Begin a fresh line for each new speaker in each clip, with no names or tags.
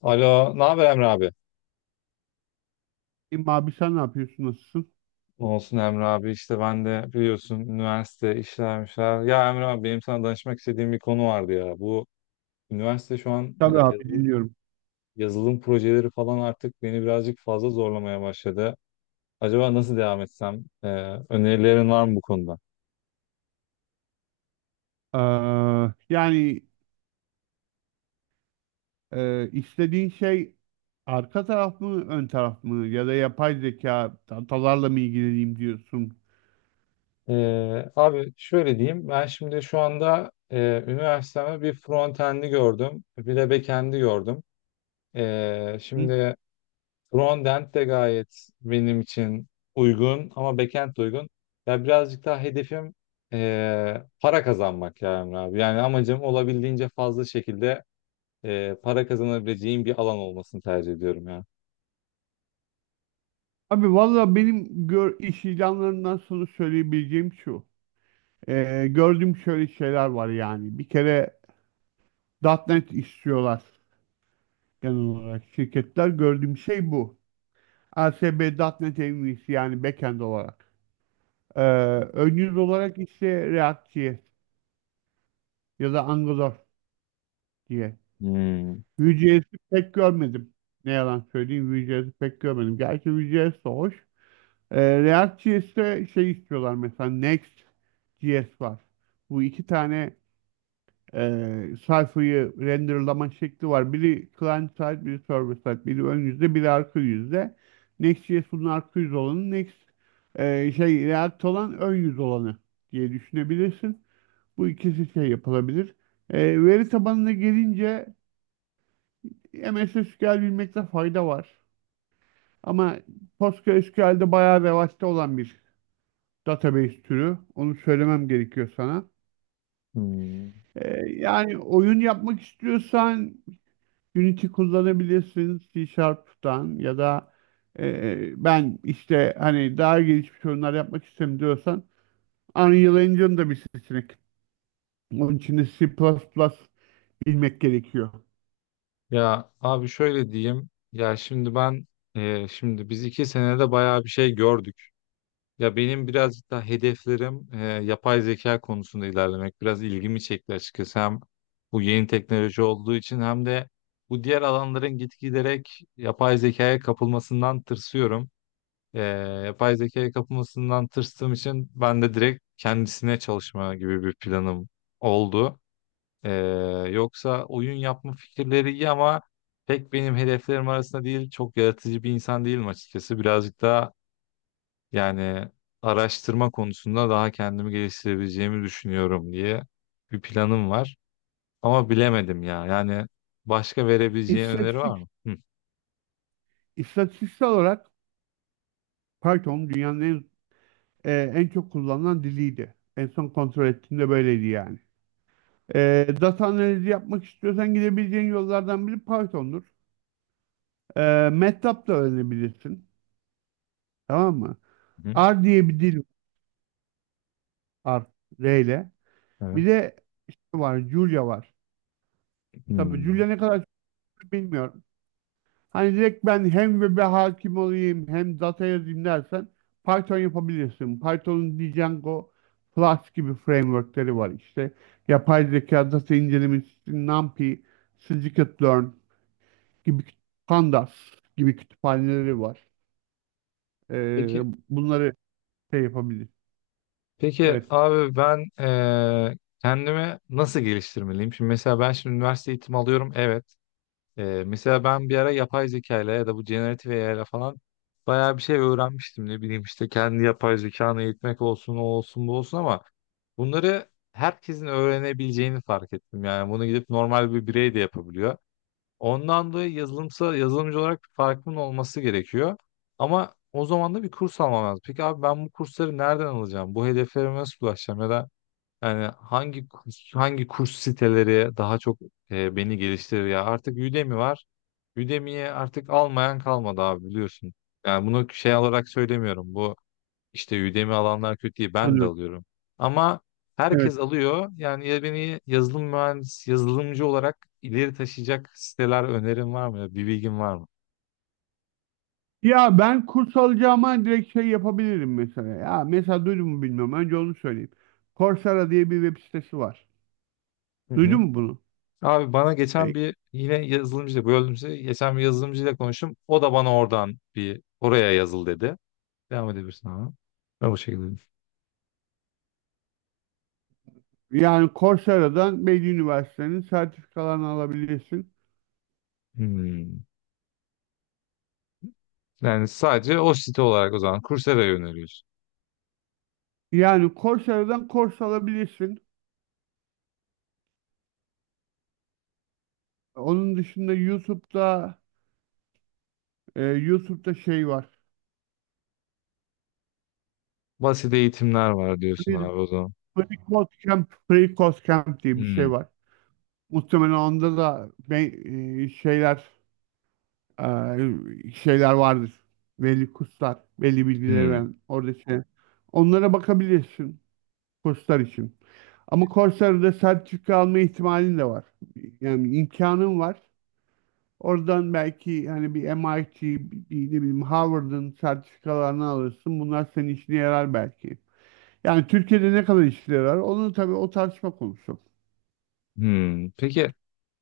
Alo, ne haber Emre abi?
İyiyim abi sen ne yapıyorsun? Nasılsın?
Ne olsun Emre abi işte ben de biliyorsun üniversite işlermişler. Ya Emre abi benim sana danışmak istediğim bir konu vardı ya. Bu üniversite şu an
Tabii abi dinliyorum.
yazılım projeleri falan artık beni birazcık fazla zorlamaya başladı. Acaba nasıl devam etsem? Önerilerin var mı bu konuda?
Ee, yani istediğin şey arka taraf mı ön taraf mı ya da yapay zeka datalarla mı ilgileneyim diyorsun?
Abi şöyle diyeyim ben şimdi şu anda üniversiteme bir frontend'i gördüm bir de backend'i gördüm.
Hı?
Şimdi frontend de gayet benim için uygun ama backend de uygun. Ya birazcık daha hedefim para kazanmak ya Emre abi. Yani amacım olabildiğince fazla şekilde para kazanabileceğim bir alan olmasını tercih ediyorum ya.
Abi valla iş ilanlarından sonra söyleyebileceğim şu. Gördüğüm şöyle şeyler var yani. Bir kere .NET istiyorlar genel olarak şirketler. Gördüğüm şey bu. ASP.NET en iyisi yani backend olarak. Ee, Ön yüz olarak ise React.js ya da Angular diye.
Hmm.
Vue.js'i pek görmedim. Ne yalan söyleyeyim, Vue.js'i pek görmedim. Gerçi Vue.js de hoş. React.js'te şey istiyorlar, mesela Next.js var. Bu iki tane sayfayı renderlama şekli var. Biri client side, biri server side. Biri ön yüzde, biri arka yüzde. Next.js bunun arka yüz olanı. Next e, şey React olan ön yüz olanı diye düşünebilirsin. Bu ikisi şey yapılabilir. E, veri tabanına gelince MSSQL bilmekte fayda var. Ama PostgreSQL'de bayağı revaçta olan bir database türü. Onu söylemem gerekiyor sana.
Hmm.
Yani oyun yapmak istiyorsan Unity kullanabilirsin C Sharp'tan, ya da ben işte hani daha gelişmiş oyunlar yapmak istiyorum diyorsan Unreal Engine da bir seçenek. Onun için de C++ plus plus bilmek gerekiyor.
Ya abi şöyle diyeyim. Şimdi biz iki senede bayağı bir şey gördük. Ya benim birazcık daha hedeflerim yapay zeka konusunda ilerlemek. Biraz ilgimi çekti açıkçası. Hem bu yeni teknoloji olduğu için hem de bu diğer alanların gitgiderek yapay zekaya kapılmasından tırsıyorum. E, Yapay zekaya kapılmasından tırstığım için ben de direkt kendisine çalışma gibi bir planım oldu. Ee, Yoksa oyun yapma fikirleri iyi ama pek benim hedeflerim arasında değil. Çok yaratıcı bir insan değilim açıkçası. Birazcık daha yani araştırma konusunda daha kendimi geliştirebileceğimi düşünüyorum diye bir planım var. Ama bilemedim ya. Yani başka verebileceğin öneri
İstatistik,
var mı? Hı
istatistiksel olarak Python dünyanın en çok kullanılan diliydi. En son kontrol ettiğimde böyleydi yani. E, data analizi yapmak istiyorsan gidebileceğin yollardan biri Python'dur. E, MATLAB da öğrenebilirsin. Tamam mı?
hı.
R diye bir dil var. R ile. Bir
Evet.
de var. Julia var. Tabii
Hmm.
Julia ne kadar çok bilmiyorum. Hani direkt ben hem web'e hakim olayım hem data yazayım dersen Python yapabilirsin. Python'un Django, Flask gibi frameworkleri var işte. Yapay zeka data incelemesi, NumPy, scikit-learn gibi küt- pandas gibi kütüphaneleri var. Ee,
Peki,
Bunları şey yapabilir.
peki
Evet,
abi ben kendimi nasıl geliştirmeliyim? Şimdi mesela ben şimdi üniversite eğitimi alıyorum. Evet. Mesela ben bir ara yapay zeka ile ya da bu generatif AI ile falan bayağı bir şey öğrenmiştim. Ne bileyim işte kendi yapay zekanı eğitmek olsun o olsun bu olsun ama bunları herkesin öğrenebileceğini fark ettim. Yani bunu gidip normal bir birey de yapabiliyor. Ondan dolayı yazılımsa yazılımcı olarak bir farkımın olması gerekiyor. Ama o zaman da bir kurs almam lazım. Peki abi ben bu kursları nereden alacağım? Bu hedeflerime nasıl ulaşacağım? Ya da yani hangi kurs siteleri daha çok beni geliştirir ya? Artık Udemy var. Udemy'ye artık almayan kalmadı abi biliyorsun. Yani bunu şey olarak söylemiyorum. Bu işte Udemy alanlar kötü değil. Ben de
anlıyorum.
alıyorum. Ama
Evet.
herkes alıyor. Yani ya beni yazılımcı olarak ileri taşıyacak siteler önerin var mı? Bir bilgin var mı?
Ya ben kurs alacağıma direkt şey yapabilirim mesela. Ya mesela duydun mu bilmiyorum. Önce onu söyleyeyim. Coursera diye bir web sitesi var.
Hı hı.
Duydun mu bunu?
Abi bana geçen bir yine yazılımcıyla böldüm sizi. Geçen bir yazılımcıyla konuştum. O da bana oradan bir oraya yazıl dedi. Devam edebilirsin ama. Ben bu şekilde.
Yani Coursera'dan Bilgi Üniversitesi'nin sertifikalarını alabilirsin.
Hmm. Yani sadece o site olarak o zaman Coursera'ya yöneliyorsun.
Yani Coursera'dan kurs alabilirsin. Onun dışında YouTube'da şey var.
Basit eğitimler var diyorsun abi
Free,
o zaman.
Free Code Camp, Free Code Camp diye bir şey
Hmm.
var. Muhtemelen onda da şeyler vardır. Belli kurslar, belli bilgileri
Hmm.
veren orada şey. Onlara bakabilirsin kurslar için. Ama Coursera'da sertifika alma ihtimalin de var. Yani imkanın var. Oradan belki hani bir MIT, bir ne bileyim Harvard'ın sertifikalarını alırsın. Bunlar senin işine yarar belki. Yani Türkiye'de ne kadar işine yarar? Onu tabii o tartışma konusu.
Hmm. Peki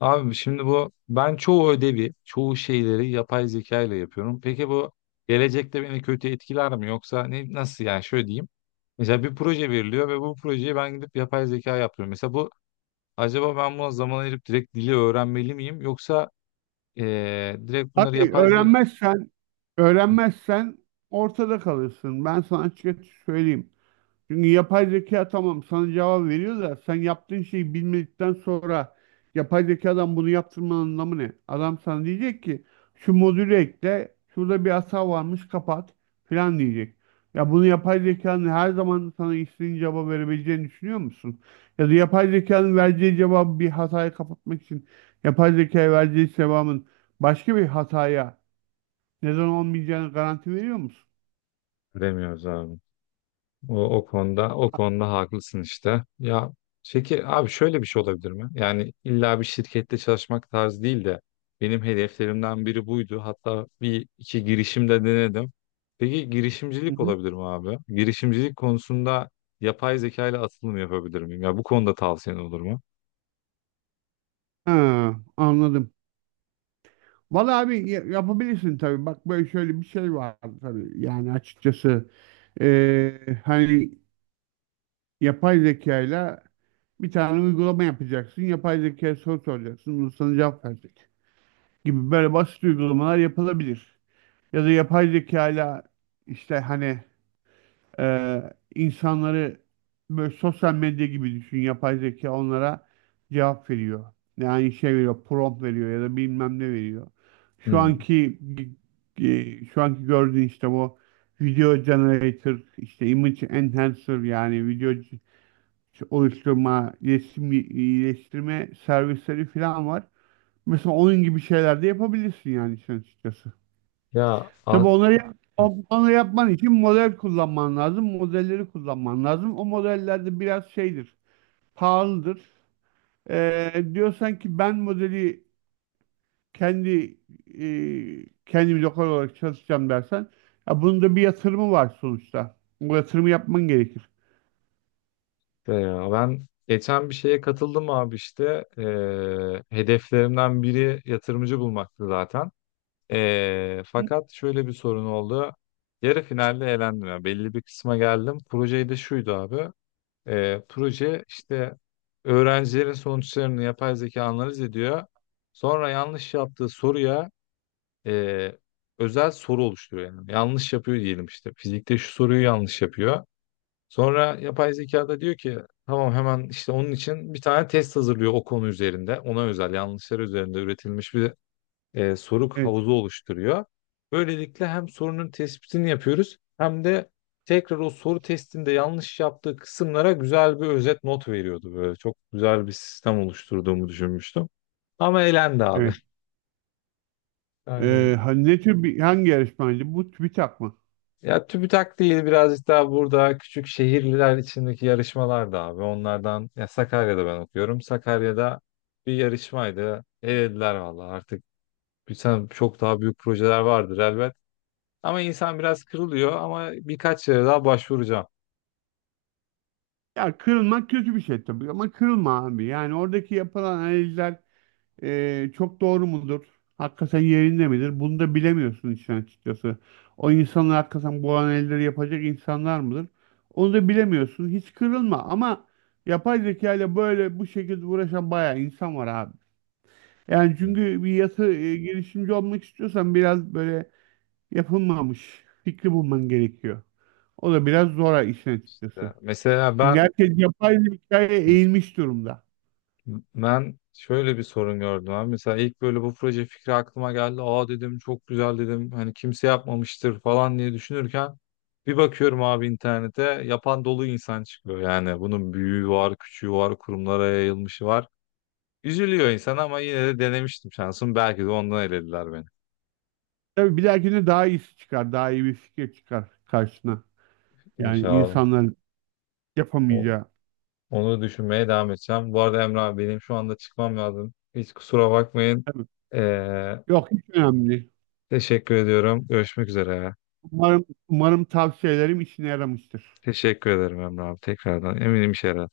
abi şimdi bu ben çoğu şeyleri yapay zeka ile yapıyorum. Peki bu gelecekte beni kötü etkiler mi yoksa ne nasıl yani şöyle diyeyim. Mesela bir proje veriliyor ve bu projeyi ben gidip yapay zeka yapıyorum. Mesela bu acaba ben buna zaman ayırıp direkt dili öğrenmeli miyim yoksa direkt bunları
Abi
yapay zeka.
öğrenmezsen, öğrenmezsen ortada kalırsın. Ben sana açıkça söyleyeyim. Çünkü yapay zeka tamam sana cevap veriyor da sen yaptığın şeyi bilmedikten sonra yapay zekadan bunu yaptırmanın anlamı ne? Adam sana diyecek ki şu modülü ekle, şurada bir hata varmış kapat filan diyecek. Ya bunu yapay zekanın her zaman sana istediğin cevabı verebileceğini düşünüyor musun? Ya da yapay zekanın vereceği cevabı bir hatayı kapatmak için yapay zekaya vereceği cevabın başka bir hataya neden olmayacağını garanti veriyor musun?
Bilemiyoruz abi. O konuda o konuda haklısın işte. Ya peki abi şöyle bir şey olabilir mi? Yani illa bir şirkette çalışmak tarzı değil de benim hedeflerimden biri buydu. Hatta bir iki girişimde denedim. Peki
Hı
girişimcilik
hı.
olabilir mi abi? Girişimcilik konusunda yapay zeka ile atılım yapabilir miyim? Ya bu konuda tavsiyen olur mu?
Ha, anladım. Vallahi abi yapabilirsin tabii. Bak böyle şöyle bir şey var tabii. Yani açıkçası hani yapay zekayla bir tane uygulama yapacaksın. Yapay zekaya soru soracaksın. Bunu sana cevap verecek. Gibi böyle basit uygulamalar yapılabilir. Ya da yapay zekayla işte hani insanları böyle sosyal medya gibi düşün. Yapay zeka onlara cevap veriyor. Yani şey veriyor, prompt veriyor ya da bilmem ne veriyor. Şu
Hmm.
anki şu anki gördüğün işte bu video generator, işte image enhancer yani oluşturma, resim iyileştirme servisleri falan var. Mesela onun gibi şeyler de yapabilirsin yani sen açıkçası.
Ya
Tabii
az
onları yapman için model kullanman lazım. Modelleri kullanman lazım. O modellerde biraz şeydir, pahalıdır. Diyorsan ki ben modeli kendi kendim lokal olarak çalışacağım dersen ya bunun da bir yatırımı var sonuçta. Bu yatırımı yapman gerekir.
be ya ben geçen bir şeye katıldım abi işte. Hedeflerimden biri yatırımcı bulmaktı zaten.
Hı?
Fakat şöyle bir sorun oldu. Yarı finalde elendim. Ya belli bir kısma geldim. Projeyi de şuydu abi. Proje işte öğrencilerin sonuçlarını yapay zeka analiz ediyor. Sonra yanlış yaptığı soruya e, özel soru oluşturuyor. Yani yanlış yapıyor diyelim işte. Fizikte şu soruyu yanlış yapıyor. Sonra yapay zeka da diyor ki tamam hemen işte onun için bir tane test hazırlıyor o konu üzerinde. Ona özel yanlışlar üzerinde üretilmiş bir soruk
Evet,
havuzu oluşturuyor. Böylelikle hem sorunun tespitini yapıyoruz hem de tekrar o soru testinde yanlış yaptığı kısımlara güzel bir özet not veriyordu böyle. Çok güzel bir sistem oluşturduğumu düşünmüştüm. Ama elendi abi.
evet.
Yani
Ne tür bir hangi yarışmaydı? Bu TÜBİTAK mı?
ya TÜBİTAK değil birazcık daha burada küçük şehirliler içindeki yarışmalar da abi. Onlardan ya Sakarya'da ben okuyorum. Sakarya'da bir yarışmaydı. Elediler valla artık bir sen çok daha büyük projeler vardır elbet. Ama insan biraz kırılıyor ama birkaç yere daha başvuracağım.
Ya kırılmak kötü bir şey tabii ama kırılma abi. Yani oradaki yapılan analizler çok doğru mudur? Hakikaten yerinde midir? Bunu da bilemiyorsun işin açıkçası. O insanlar hakikaten bu analizleri yapacak insanlar mıdır? Onu da bilemiyorsun. Hiç kırılma ama yapay zeka ile böyle bu şekilde uğraşan bayağı insan var abi. Yani
Evet.
çünkü girişimci olmak istiyorsan biraz böyle yapılmamış fikri bulman gerekiyor. O da biraz zor işin açıkçası.
Ya Mesela
Çünkü
ben
herkes yapay zekaya eğilmiş durumda.
şöyle bir sorun gördüm abi. Mesela ilk böyle bu proje fikri aklıma geldi. Aa dedim çok güzel dedim. Hani kimse yapmamıştır falan diye düşünürken bir bakıyorum abi internete yapan dolu insan çıkıyor. Yani bunun büyüğü var, küçüğü var, kurumlara yayılmışı var. Üzülüyor insan ama yine de denemiştim şansım. Belki de ondan elediler beni.
Tabii bir dahakine daha iyisi çıkar. Daha iyi bir fikir çıkar karşına. Yani
İnşallah.
insanların yapamayacağı.
Onu düşünmeye devam edeceğim. Bu arada Emre abi benim şu anda çıkmam lazım. Hiç kusura bakmayın.
Tabii.
Ee,
Yok, hiç önemli değil.
Teşekkür ediyorum. Görüşmek üzere.
Umarım tavsiyelerim işine yaramıştır.
Teşekkür ederim Emre abi tekrardan. Eminim işe yarar.